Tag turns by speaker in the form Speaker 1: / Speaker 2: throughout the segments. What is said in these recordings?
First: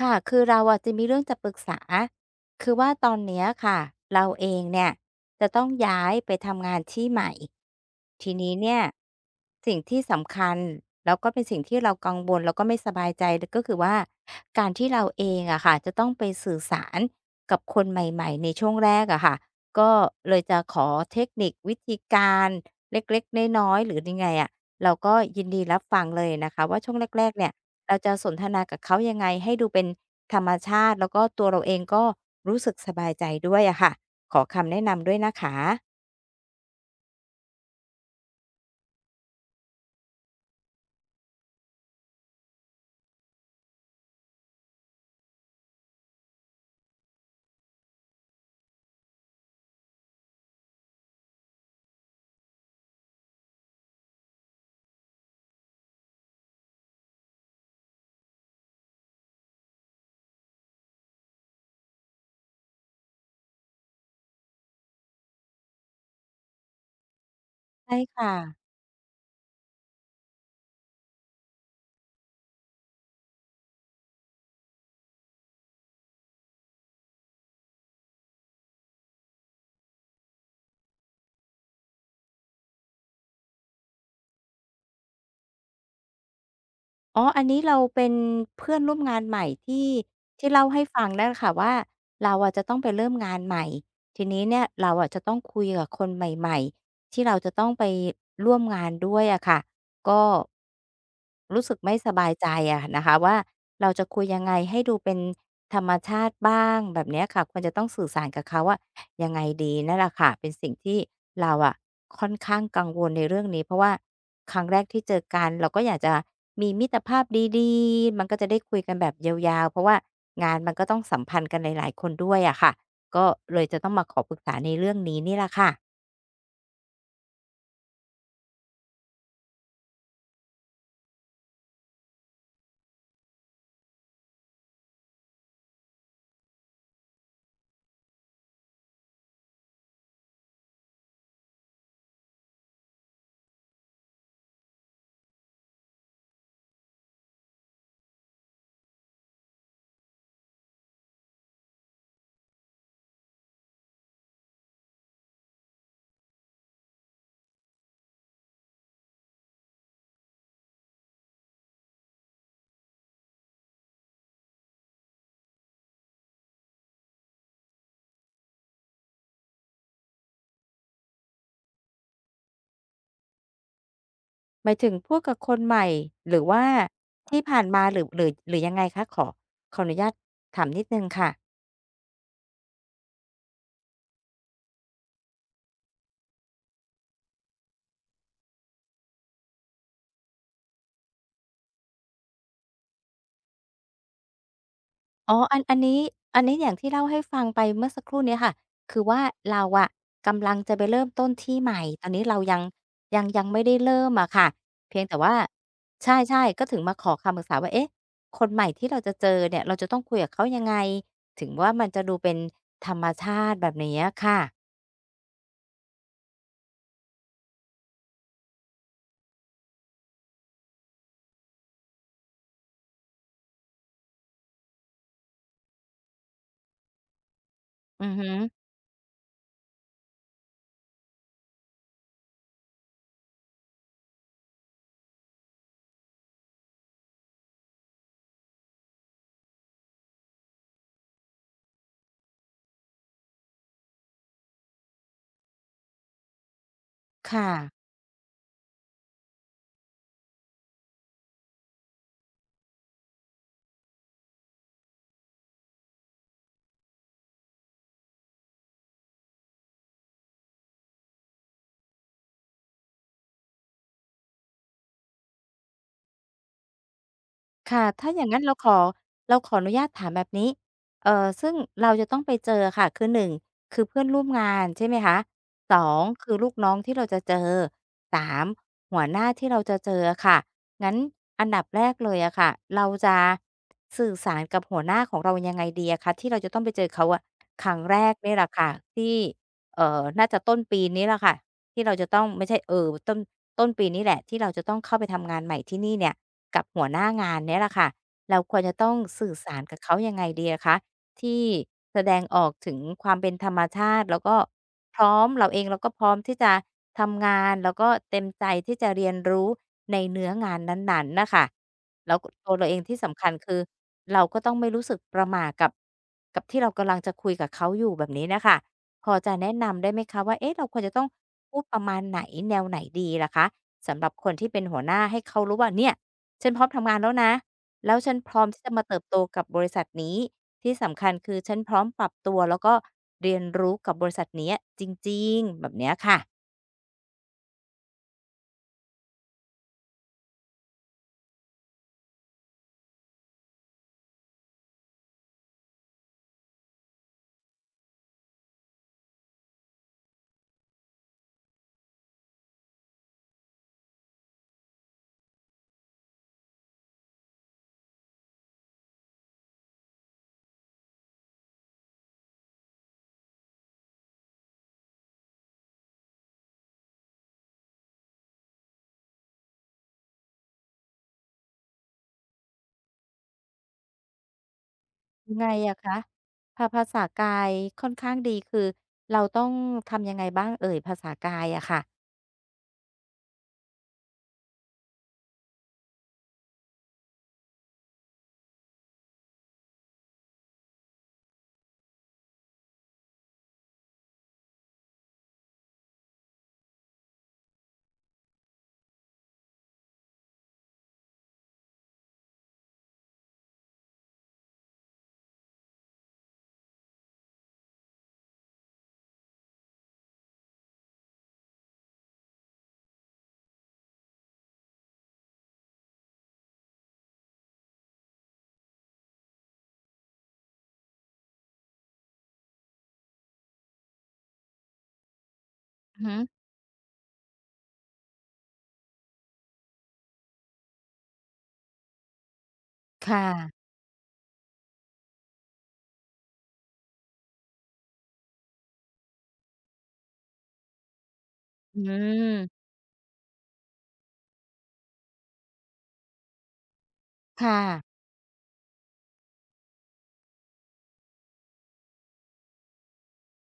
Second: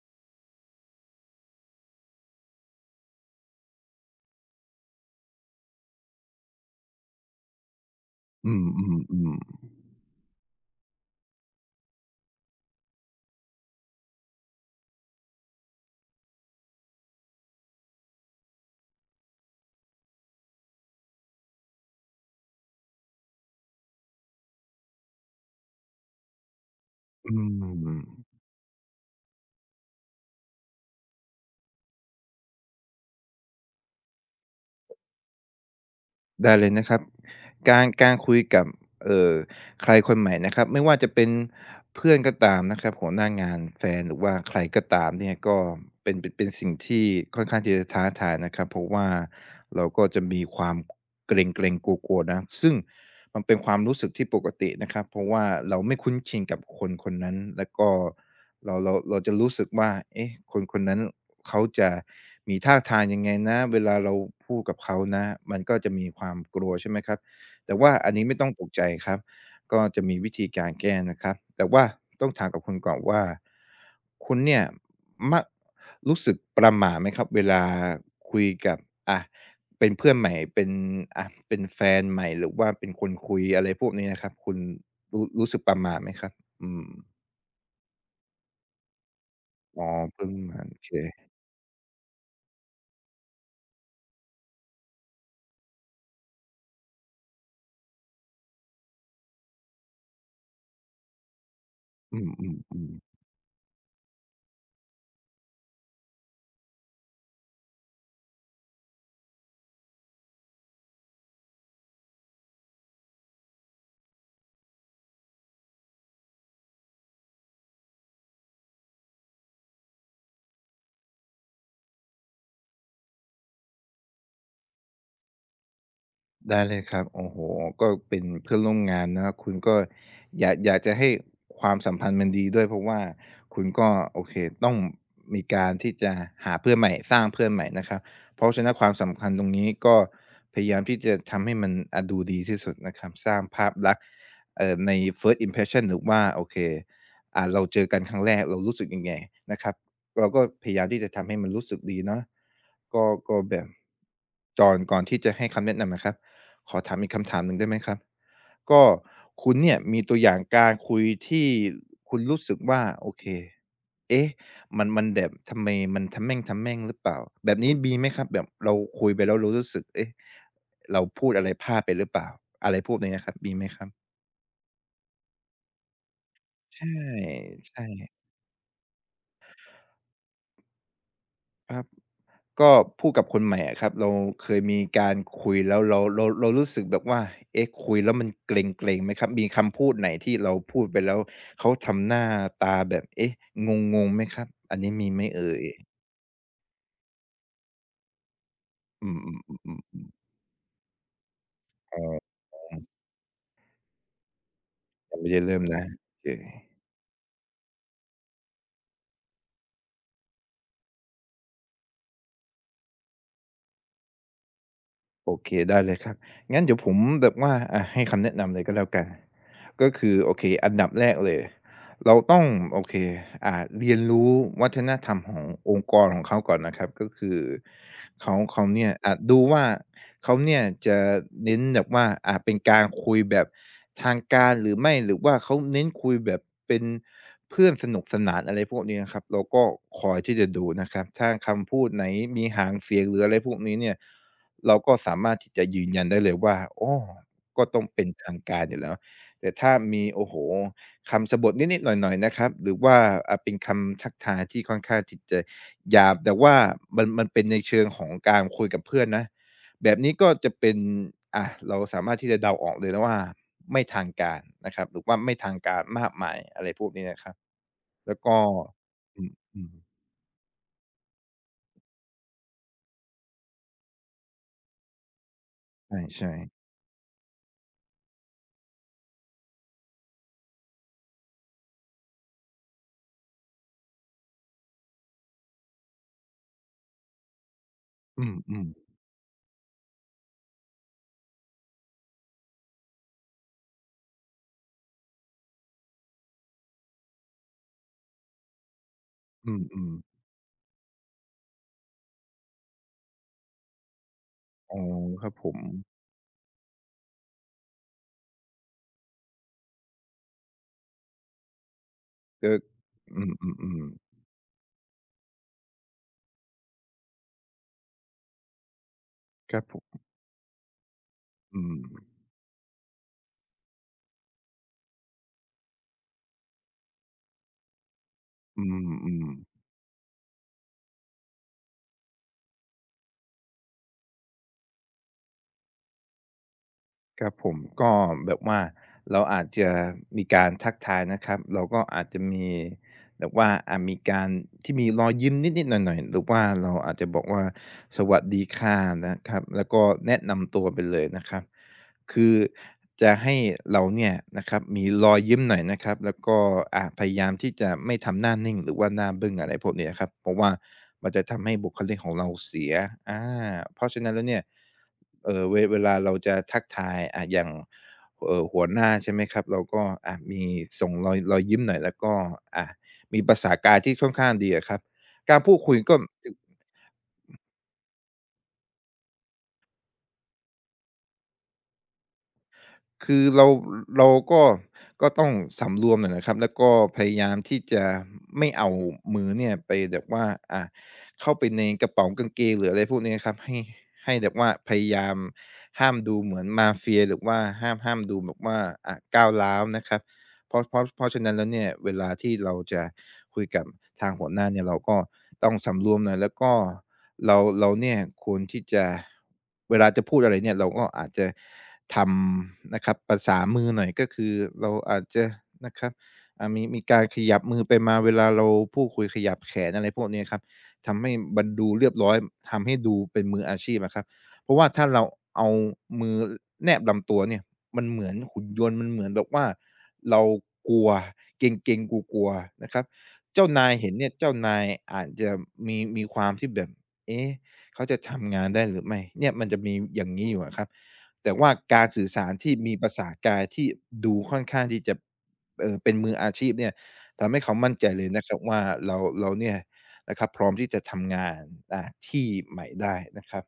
Speaker 1: ค่ะ คือเราอะจะมีเรื่องจะปรึกษาคือว่าตอนเนี้ยค่ะ เราเองเนี่ยจะต้องย้ายไปทำงานที่ใหม่ ที
Speaker 2: อื
Speaker 1: นี้
Speaker 2: ม
Speaker 1: เนี่ย
Speaker 2: อืมอืม
Speaker 1: สิ่งที่สำคัญแล้วก็เป็นสิ่งที่เรากังวลแล้วก็ไม่สบายใจก็คือว่าการที่เราเองอะค่ะจะต้องไปสื่อสารกับคนใหม่ๆในช่วงแรกอะค่ะก็เลยจะขอเทคนิควิธีการเล็กๆน้อยๆหรือยังไงอะเราก็ยินดีรับฟังเลยนะคะว่าช่วงแร
Speaker 2: อื
Speaker 1: กๆเนี่ย เราจะสน
Speaker 2: ม
Speaker 1: ทนากับเขายังไงให้ดูเป็นธรรมชาติแล้วก็ตัวเราเองก็รู้สึกสบายใจด้วยอะค่ะขอคำแนะนำด้วยนะคะ
Speaker 2: ได้เลยนะครับการคุยกับเอ่อใครคนใหม่นะครับไม่ว่าจะเป็นเพื่อนก็ตามนะครับหัวหน้างานแฟนหรือว่าใครก็ตามเนี่ยก็เป็นสิ่งที่ค่อนข้างที่จะท้าทายนะครับเพราะว่าเราก็จะมีความเกรงๆกลัวๆนะซึ่งมันเป็นความรู้สึกที่ปกตินะครับเพราะว่าเราไม่คุ้นชินกับคนคนนั้นแล้วก็เราจะรู้สึกว่าเอ๊ะคนคนนั้น เขาจะมีท่าทางยังไงนะเวลาเราพูดกับเขานะมันก็จะมีความกลัวใช่ไหมครับแต่ว่า
Speaker 1: ใช่
Speaker 2: อันนี้
Speaker 1: ค่ะ
Speaker 2: ไม่ต้องตกใจครับก็จะมีวิธีการแก้นะครับแต่ว่าต้องถามกับคุณก่อนว่าคุณเนี่ยมักรู้สึกประหม่าไหมครับเวลาคุยกับอะเป็นเพื่อนใหม่เป็นเป็นแฟนใหม่หรือว่าเป็นคนคุยอะไรพวกนี้นะครับคุณรู้สึกประหม่าไหมครับอืม
Speaker 1: อ๋ออันนี้เราเป็นเพื่อนร่วมงานใหม่
Speaker 2: อ๋อ
Speaker 1: ที่
Speaker 2: เพิ่ง
Speaker 1: ที่
Speaker 2: มา
Speaker 1: เล่า
Speaker 2: โอ
Speaker 1: ให้
Speaker 2: เค
Speaker 1: ฟังนั่นแหละค่ะว่าเราอะจะต้องไปเริ่มงานใหม่ทีนี้เนี่ยเราอะจะต้องคุยกับคนใหม่ๆที่เราจะต้องไปร่วมงานด้วยอะค่ะ ก็รู้สึกไม่ส
Speaker 2: อื
Speaker 1: บายใจอะ
Speaker 2: ม
Speaker 1: นะ
Speaker 2: ๆๆ
Speaker 1: คะว่าเราจะคุยยังไงให้ดูเป็นธรรมชาติบ้างแบบเนี้ยค่ะควรจะต้องสื่อสารกับเขาว่ายังไงดีนั่นแหละค่ะเป็นสิ่งที่เราอะค่อนข้างกังวลในเรื่องนี้เพราะว่าครั้งแรกที่เจอกันเราก็อยากจะมีมิตรภาพดีๆมันก็จะได้คุยกันแบบยาวๆเพราะว่างานมันก็ต้องสัมพันธ์กันหลายๆคนด้วยอะค่ะก็เลยจะต้องมาขอปรึกษาในเรื่องนี้นี่แหละค่ะ
Speaker 2: ได้เลยครับโอ้โฮก็เป็นเพื่อนร่วมงานเนาะคุณก็อยากจะให้ความสัมพันธ์มันดีด้วยเพราะว่าคุณก็โอเคต้องมีการที่จะหาเพื่อนใหม่สร้างเพื่อนใหม่นะครับเพราะฉะนั้นความสัมพันธ์ตรงนี้ก็พยายามที่จะทำให้มันดูดีที่สุดนะครับสร้างภาพลักษณ์ใน First Impression หรือว่าโอเคเราเจอกันครั้งแรกเรารู้สึกยังไงนะครับเราก็พยายามที่จะทำให้มันรู้สึกดีเนาะก็แบบกอนก่อนที่จะให้คำแนะนำอะครับ ขอถามอีกคำถามหนึ่งได้ไหมครับก็คุณเนี่ยมีตัวอย่างการคุยที่คุณรู้สึกว่าโอเคเอ๊ะมันแบบทำไมมันทำแม่งทำแม่งหรือเปล่าแบบนี้มีไหมครับแบบเราคุยไปแล้วเรารู้สึกเอ๊ะเราพูดอะไรพลาดไปหรือเปล่าอะไรพวกนี้ครับมีไหมครับ
Speaker 1: หมายถึงพูดกับคนใหม่หรือว่า
Speaker 2: ใช่
Speaker 1: ที่ผ่านมา
Speaker 2: ใช่
Speaker 1: หรือยังไงคะขอขออนุญาตถามนิดหนึ่งค่ะ
Speaker 2: ครับ ก็พูดกับคนใหม่อะครับเราเคยมีการคุยแล้วเรารู้สึกแบบว่าเอ๊ะคุยแล้วมันเกร็งๆไหมครับมีคำพูดไหนที่เราพูดไปแล้วเขาทำหน้าตาแบบเอ๊ะงงๆไหมครับอันนี้มีไหม
Speaker 1: อ๋อ
Speaker 2: เอ่ย
Speaker 1: อันนี้อย่างที่เล่าให้ฟังไปเมื่อสักครู่เนี้ยค่ะคือ
Speaker 2: อื
Speaker 1: ว่าเรา
Speaker 2: มๆ
Speaker 1: อะ
Speaker 2: ๆๆ
Speaker 1: กำลังจะไปเริ่มต้นที่ใหม่
Speaker 2: อ๋
Speaker 1: ตอนนี้
Speaker 2: อ
Speaker 1: เรายังไม่ได้เริ่มอะค่ะเพียงแต่
Speaker 2: ยังไม่
Speaker 1: ว่า
Speaker 2: ได้เริ่มนะ
Speaker 1: ใ
Speaker 2: โอเค
Speaker 1: ช่ๆก็ถึงมาขอคำปรึกษาว่าเอ๊ะคนใหม่ที่เราจะเจอเนี่ยเราจะต้องคุยกับเขายังไงถึงว่ามันจะดูเป็นธรรมชาติแบบนี้อะค่ะ
Speaker 2: โอเคได้เลยครับงั้นเดี๋ยวผมแบบว่าให้คำแนะนำเลยก็แล้วกันก็คือโอเคอันดับแรกเลย เราต้องโอเคอ่าเรียนรู้วัฒนธรรมขององค์กรของเขาก่อนนะครับก็คือ
Speaker 1: อือฮึ
Speaker 2: เขาเนี่ยดูว่าเขาเนี่ยจะเน้นแบบว่าเป็นการคุยแบบทางการหรือไม่หรือว่าเขาเน้นคุยแบบเป็นเพื่อนสนุกสนานอะไรพวกนี้นะครับเราก็คอยที่จะดูนะครับถ้าคำพูดไหนมีหางเสียงหรืออะไรพวกนี้เนี่ยเราก็สามารถที่จะยืนยันได้เลยว่าอ้อ
Speaker 1: ค่ะ
Speaker 2: ก็ต้องเป็นทางการอยู่แล้วแต่ถ้ามีโอ้โฮ คำสะบทนิดๆหน่อยๆนะครับหรือว่าเป็นคำทักทายที่ค่อนข้างที่จะหยาบแต่ว่ามันเป็นในเชิงของการคุยกับเพื่อนนะแบบนี้ก็จะเป็นเราสามารถที่จะเดาออกเลยนะว่าไม่ทางการนะครับหรือว่าไม่ทางการมากมายอะไรพวกนี้นะครับ
Speaker 1: ค่ะถ้า
Speaker 2: แล้
Speaker 1: อ
Speaker 2: ว
Speaker 1: ย่าง
Speaker 2: ก็
Speaker 1: นั้นเราขอ
Speaker 2: อ
Speaker 1: เราขอ
Speaker 2: ื
Speaker 1: อนุ
Speaker 2: ม
Speaker 1: ญา
Speaker 2: ๆ
Speaker 1: ตถามแบบนี้ซึ่งเราจะต้องไปเจอค่ะคือ1คือเพื่อนร่วมงานใช่ไหมคะ2คื
Speaker 2: ใช่
Speaker 1: อ
Speaker 2: ๆ
Speaker 1: ลูกน้องที่เราจะเจอ3หัวหน้าที่เราจะเจออะค่ะงั้นอันดับแรกเลยอะค่ะเราจะสื่อสารกับหัวหน้าของเรายังไงดีอะคะที่เราจะต้องไปเจอเขาอะครั้งแรก
Speaker 2: อื
Speaker 1: นี่แหละค่ะ
Speaker 2: ม
Speaker 1: ที่น่าจะต้นปีนี้แหละค่ะที่เราจะต้องไม่ใช่ต้นปีนี้แหละที่เราจะต้องเข้าไปทำงานใหม่ที่นี่เนี่ย กับหัวหน้างานเนี่ยแหละค่ะ เราควรจะต้องสื่อ
Speaker 2: ๆอื
Speaker 1: สารกับ
Speaker 2: ม
Speaker 1: เขา
Speaker 2: ๆ
Speaker 1: ยังไงดีอะคะที่แสดงออกถึงความเป็นธรรมชาติแล้วก็
Speaker 2: อ๋อ
Speaker 1: พร้อ
Speaker 2: ค
Speaker 1: ม
Speaker 2: รับผ
Speaker 1: เราเอ
Speaker 2: ม
Speaker 1: งเราก็พร้อมที่จะทำงานแล้วก็เต็มใจที่จะเรียนรู้ในเนื้องานนั้นๆน่ะค่ะแล้วตั
Speaker 2: ก็
Speaker 1: วเราเองที่สำ
Speaker 2: อื
Speaker 1: คัญคือ
Speaker 2: มๆๆ
Speaker 1: เราก็ต้องไม่รู้สึกประหม่ากับกับที่เรากำลังจะคุยกับเขาอยู่แบบนี้น่ะค่ะพอจะแนะ
Speaker 2: ครับผ
Speaker 1: นำได้ไห
Speaker 2: ม
Speaker 1: มคะว่าเอ๊ะเราควรจะต้องพู
Speaker 2: อื
Speaker 1: ดป
Speaker 2: ม
Speaker 1: ระมาณไหนแนวไหนดีล่ะคะสำหรับคนที่เป็นหัวหน้าให้เขารู้ว่าเนี่ย ฉันพร้อมทำงานแล้วนะแล้วฉันพร้อม
Speaker 2: อื
Speaker 1: ที่จะมาเติบโต
Speaker 2: ม
Speaker 1: กับบ
Speaker 2: ๆ
Speaker 1: ริษัทนี้ที่สำคัญคือฉันพร้อมปรับตัวแล้วก็เรียนรู้กับบริษัทเนี้ยจริงๆแบบเนี้ยค่ะ
Speaker 2: ครับผมก็แบบว่าเราอาจจะมีการทักทายนะครับเราก็อาจจะมีแบบว่าอาจมีการที่มีรอยยิ้มนิดๆหน่อยๆหรือว่าเราอาจจะบอกว่าสวัสดีค่ะนะครับแล้วก็แนะนำตัวไปเลยนะครับ คือจะให้เราเนี่ยนะครับมีรอยยิ้มหน่อยนะครับแล้วก็พยายามที่จะไม่ทำหน้านิ่งหรือว่าหน้าบึ้งอะไรพวกเนี้ยครับเพราะว่ามันจะทำให้บุคลิกของเราเสียอาเพราะฉะนั้นแล้วเนี่ยเออเวลาเราจะทักทายอ่ะอย่างเออหัวหน้าใช่ไหมครับเราก็อ่ะมีส่งรอยยิ้มหน่อยแล้วก็อ่ะมีภาษากายที่ค่อนข้างดีอะครับ
Speaker 1: ยั
Speaker 2: กา
Speaker 1: ง
Speaker 2: ร
Speaker 1: ไง
Speaker 2: พูดคุ
Speaker 1: อะ
Speaker 2: ยก็
Speaker 1: คะภาษากายค่อนข้างดีคือเราต้องทำยังไงบ้างเอ่ยภาษากายอะค่ะ
Speaker 2: คือเราก็ต้องสำรวมหน่อยนะครับแล้วก็พยายามที่จะไม่เอามือเนี่ยไปแบบว่าอ่าเข้าไปในกระเป๋ากางเกงหรืออะไรพวกนี้นะครับให้แบบว่าพยายามห้ามดูเหมือนมาเฟียหรือว่าห้ามดูแบบว่าก้าวร้าวนะครับเพราะฉะนั้นแล้วเนี่ยเวลาที่เราจะคุยกับทางหัวหน้าเนี่ยเราก็ต้องสำรวมหน่อยแล้วก็เราเนี่ยควรที่จะเวลาจะพูดอะไรเนี่ยเราก็อาจจะ ทำนะครับภาษามือหน่อยก็คือเราอาจจะนะครับมีการขยับมือไปมาเวลาเราพูดคุยขยับแขนอะไรพวกเนี้ยครับทำให้มันดูเรียบร้อยทำให้ดูเป็นมืออาชีพอะครับเพราะว่าถ้าเราเอา
Speaker 1: อือ
Speaker 2: มื
Speaker 1: ฮึ
Speaker 2: อแนบลำตัวเนี่ยมันเหมือนหุ่นยนต์มันเหมือนแบบว่าเรากลัวเกร็งๆกลัวๆนะครับ
Speaker 1: ค
Speaker 2: เจ้า
Speaker 1: ่ะ
Speaker 2: นายเห็นเนี่ยเจ้านายอาจจะมีความที่แบบเอ๊ะเขาจะทำงานได้หรือไม่เนี่ยมันจะมีอย่างงี้อยู่อะครับ แต่ว่า
Speaker 1: อื
Speaker 2: การสื่อสารที่
Speaker 1: ม
Speaker 2: มีภาษากายที่ดูค่อนข้างที่จะเป็นมืออาชีพเนี่ยทำให้เขา
Speaker 1: ค่ะ
Speaker 2: มั่นใจเลยนะครับว่าเราเนี่ยนะครับพร้อมที่จะทำงานอ่าที่ใหม่ได้นะครับ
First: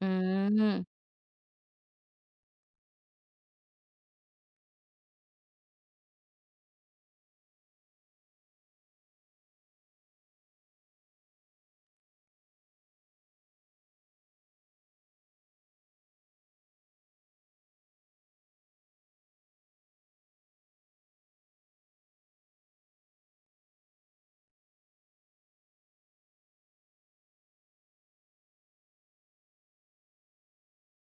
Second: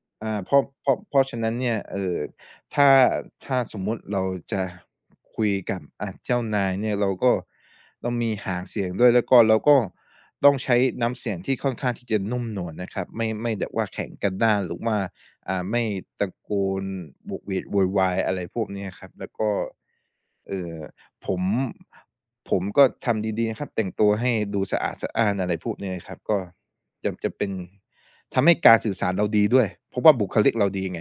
Speaker 1: อื
Speaker 2: เพราะเพราะ
Speaker 1: ม
Speaker 2: เพราะฉะนั้นเนี่ยถ้าถ้าสมมุติเราจะคุยกับเจ้านายเนี่ยเราก็ต้องมีหางเสียงด้วยแล้วก็เราก็ต้องใช้น้ำเสียงที่ค่อนข้างที่จะนุ่มนวลนะครับไม่แบบว่าแข็งกระด้านหรือว่า ไม่ตะโกนโหวกเหวกโวยวายอะไรพวกเนี้ยครับแล้วก็เอ่อผมผมก็ทำดีๆนะครับแต่งตัวให้ดูสะอาดสะอ้านอะไรพวกเนี้ยครับก็จะเป็นทำให้การสื่อสารเราดีด้วยเพราะว่าบุคลิกเราดีไง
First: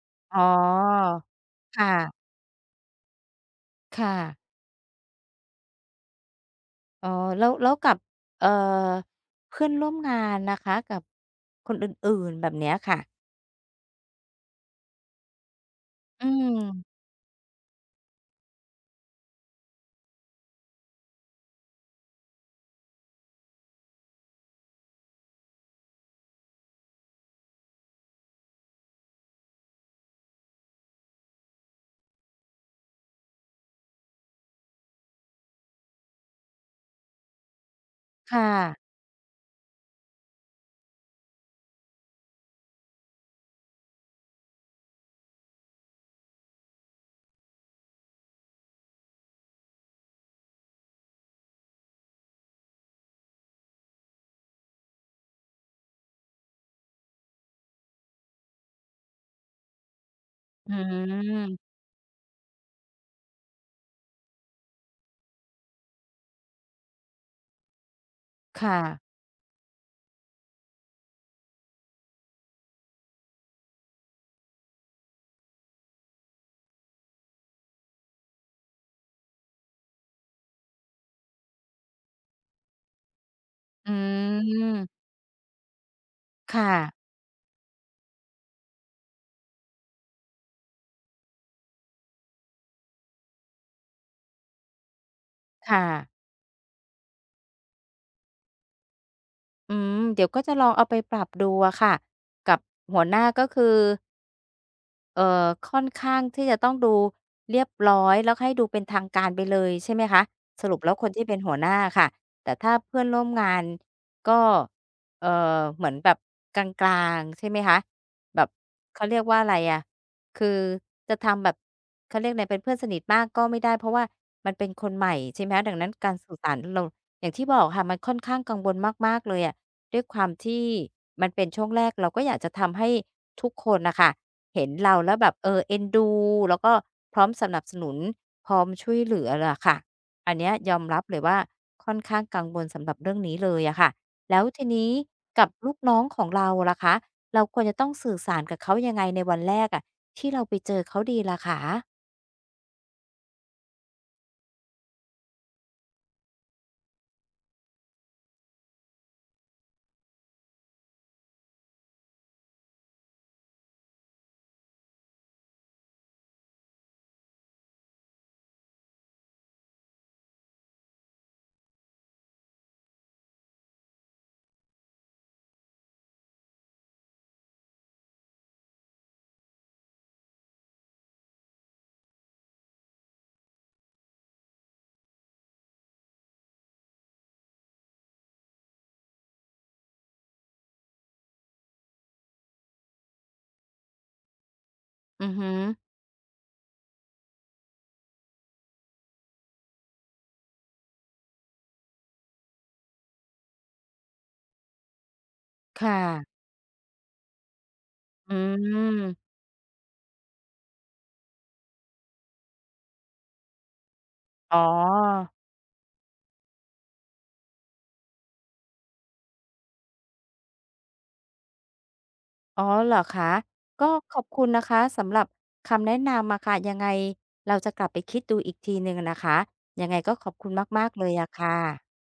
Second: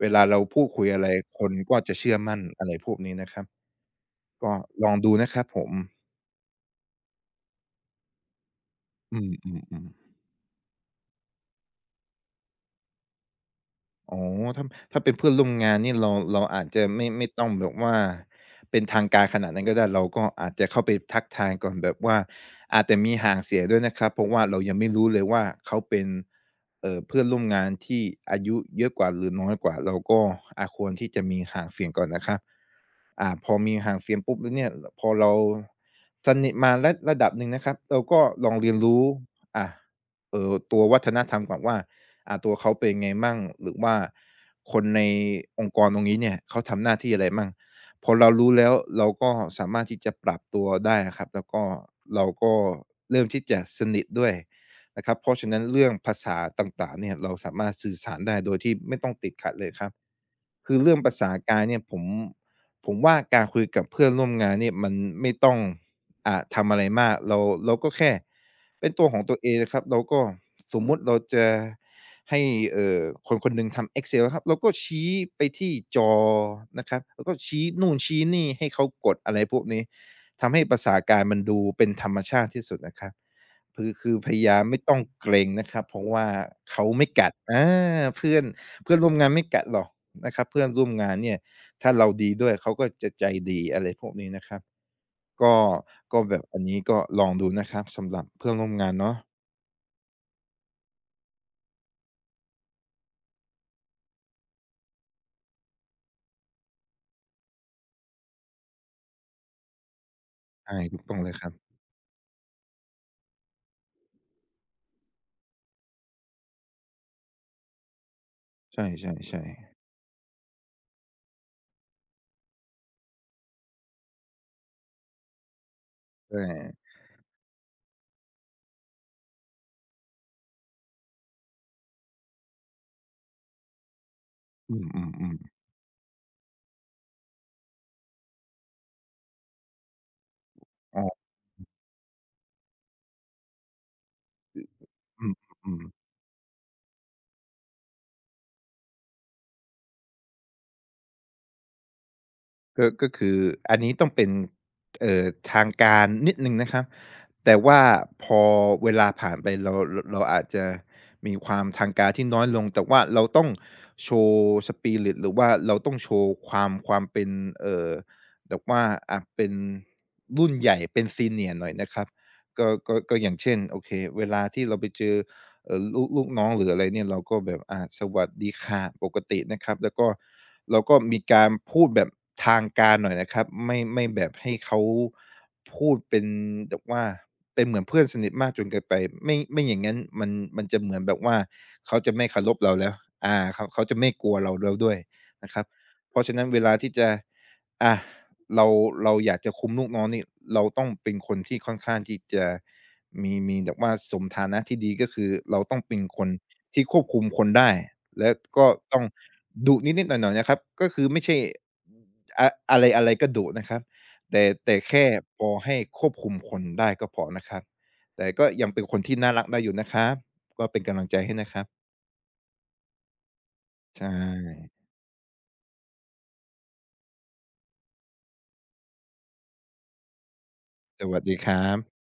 Speaker 2: เวลา
Speaker 1: อ๋
Speaker 2: เรา
Speaker 1: อ
Speaker 2: พูดคุยอะไรคนก็
Speaker 1: ค่ะ
Speaker 2: จะเชื่อมั่นอะไรพวกนี้นะครับ
Speaker 1: ค่ะ
Speaker 2: ก็ลองดูนะครับผม
Speaker 1: อ๋อแล้วกับเอ่อ
Speaker 2: อื
Speaker 1: เพื่อน
Speaker 2: ม
Speaker 1: ร่วม
Speaker 2: ๆๆ
Speaker 1: งานนะคะกับคนอื่นๆแบบเนี้ยค่ะ
Speaker 2: อ๋อถ้าถ้าเป็นเพื่อนร่วมงานนี่เรา
Speaker 1: อื
Speaker 2: เราอาจจะ
Speaker 1: ม
Speaker 2: ไม่ต้องแบบว่าเป็นทางการขนาดนั้นก็ได้เราก็อาจจะเข้าไปทักทายก่อนแบบว่าอาจจะมีห่างเสียด้วยนะครับเพราะว่าเรายังไม่รู้เลยว่าเขาเป็นเพื่อนร่วมงานที่อายุเยอะกว่าหรือน้อยกว่าเราก็อาควรที่จะมีห่างเสียงก่อนนะครับพอมีห่างเสียงปุ๊บแล้วเนี่ยพอเราสนิทมาระดับหนึ่งนะครับเราก็ล
Speaker 1: ค่ะ
Speaker 2: องเรียนรู้อ่าตัววัฒนธรรมก่อนว่า ตัวเขาเป็นไงมั่งหรือว่าคนในองค์กรตรงนี้เนี่ยเขาทำหน้าที่อะไรมั่งพอเรารู้แล้วเราก็สามารถที่จะปรับตัวได้ครับแล้วก็เราก็เริ่มที่จะสนิทด้วยนะครับเพราะฉะนั้นเรื่องภาษาต่างๆเนี่ยเราสามารถสื่อสารได้โดยที่ไม่ต้องติดขัดเลยครับ
Speaker 1: อื
Speaker 2: คือเรื่องภาษากาย
Speaker 1: ม
Speaker 2: เนี่ยผมว่าการคุยกับเพื่อนร่วมงานเนี่ยมันไม่ต้อง ทำอะไรมากเราก็แค่
Speaker 1: ค่ะ
Speaker 2: เป็นตัวของตัวเองนะครับเราก็สมมุติเราจะให้เอ่อคนคนหนึ่งทำ Excel นะครับเราก็ชี้ไปที่จอนะครับแล้วก็ชี้นู่นชี้นี่ให้เขากดอะไรพวกนี้ทำให้ภาษากายมันดูเป็นธรรมชาติที่สุดนะครับคื
Speaker 1: อื
Speaker 2: อคือพยายามไม่ต้อ
Speaker 1: ม
Speaker 2: งเกรงนะครับเพราะว่า
Speaker 1: ค่ะ
Speaker 2: เขาไม่กัดอาเพื่อนเพื่อนร่วมงานไม่กัดหรอกนะครับเพื่อนร่วมงานเนี่ย ถ้าเราดีด้วยเขาก็จะใจดีอะไรพวกนี้นะครับก็
Speaker 1: ค
Speaker 2: ก็
Speaker 1: ่ะ
Speaker 2: แบบอันนี้ก็ลองดูนะครับสำหรับเพื่อนร่วมงานเนาะ
Speaker 1: อืม เดี๋ยวก็จะลองเอาไปปรับดูอะค่ะ กับหัวหน้าก็คือ ค่อนข้างที่จะต้องดูเรียบร้อยแล้วให้ดูเป็นทางการไปเลยใช่ไหมคะสรุ
Speaker 2: ใช่
Speaker 1: ปแล้ว
Speaker 2: ถูก
Speaker 1: คน
Speaker 2: ต้อง
Speaker 1: ที่
Speaker 2: เล
Speaker 1: เป็
Speaker 2: ย
Speaker 1: น
Speaker 2: ครั
Speaker 1: หั
Speaker 2: บ
Speaker 1: วหน้าค่ะแต่ถ้าเพื่อนร่วมงานก็เอ่เหมือนแบบกลางๆใช่ไหมคะแบบ
Speaker 2: ใช่
Speaker 1: เขาเรีย
Speaker 2: ๆ
Speaker 1: ก
Speaker 2: ๆ
Speaker 1: ว่า
Speaker 2: ใช่
Speaker 1: อะไรอะคือจะทำแบบเขาเรียกไรเป็นเพื่อนสนิทมากก็ไม่ได้เพราะว่ามันเป็นคนใหม่ใช่ไหมคะดังนั้นการสื่อสารเราอย่างที่บอกค่ะมันค่อนข้างกังวลมากๆเลยอะด้วยความที่มันเป็นช่วงแรกเราก็อยากจะทำให้ทุกคนน่ะค่ะ เห็น
Speaker 2: อื
Speaker 1: เราแล้วแบบ
Speaker 2: ม
Speaker 1: เอ
Speaker 2: ๆ
Speaker 1: อเอ็นดูแล้วก็พร้อมสนับสนุนพร้อมช่วยเหลือล่ะค่ะอันเนี้ยยอม
Speaker 2: ๆอ๋
Speaker 1: รับ
Speaker 2: อ
Speaker 1: เลยว่าค่อนข้างกังวลสำหรับเรื่องนี้เลยอะค่ะแล้วทีนี้
Speaker 2: อ
Speaker 1: กับ
Speaker 2: ื
Speaker 1: ลูก
Speaker 2: ม
Speaker 1: น้อ
Speaker 2: ๆ
Speaker 1: งของเราล่ะคะเราควรจะต้องสื่อสารกับเขายังไงในวันแรกอะที่เราไปเจอเขาดีล่ะคะ
Speaker 2: ก็คืออันนี้ต้องเป็นเอ่อทางการนิดหนึ่งนะครับแต่ว่าพอเวลาผ่านไปเราอาจจะมีความทางการที่น้อยลงแต่ว่าเราต้องโชว์ Spirit หรือว่าเราต้องโชว์ความเป็นเอ่อแบบว่าอะเป็นรุ่นใหญ่เป็น Senior หน่อยนะครับก็อย่างเช่นโอเคเวลาที่เราไปเจอลูกน้องหรืออะไรเนี่ยเราก็แบบอาสวัสดีค่ะปกตินะครับแล้วก็ เราก็มีการพูดแบบทางการหน่อยนะครับไม่แบบให้เขาพูดเป็นแบบว่าเป็นเหมือนเพื่อนสนิทมากจนเกินไปไม่อย่างนั้นมันจะเหมือนแบบว่าเขาจะไม่เคารพเราแล้วอาเขาจะไม่กลัวเราแล้วด้วย
Speaker 1: อือฮึ
Speaker 2: นะครับเพราะฉะนั้นเวลาที่จะอาเราเราอยากจะคุมลูกน้องนี่เราต้องเป็นคนที่ค่อนข้างที่จะ มีแบบว่าสมฐานะที่ดีก็คือเราต้อง
Speaker 1: ค่ะ
Speaker 2: เป็นคนที่ควบคุมคนได้และ
Speaker 1: อื
Speaker 2: ก็ต้อง
Speaker 1: ม
Speaker 2: ดุนิดๆหน่อยๆนะครับก็คือไม่ใช่อะไรๆก็ดุนะครับแต่
Speaker 1: อ๋
Speaker 2: แต่แค่
Speaker 1: อ
Speaker 2: พอให้ควบคุมคนได้ก็พอนะครับแต่ก็ยังเป็นคนที่น่ารักได้อยู่นะครับก็เป็นกำลังใจให้นะครับ
Speaker 1: อ๋อเหรอคะก็
Speaker 2: ใช
Speaker 1: ขอบคุณนะ
Speaker 2: ่
Speaker 1: คะสำหรับคำแนะนำมะค่ะยังไงเราจะกลับไปคิดดูอีกทีหนึ่งนะคะยังไงก็ขอบคุณมากๆ
Speaker 2: ส
Speaker 1: เลย
Speaker 2: วัส
Speaker 1: อะ
Speaker 2: ดีค
Speaker 1: ค่
Speaker 2: รับ
Speaker 1: ะ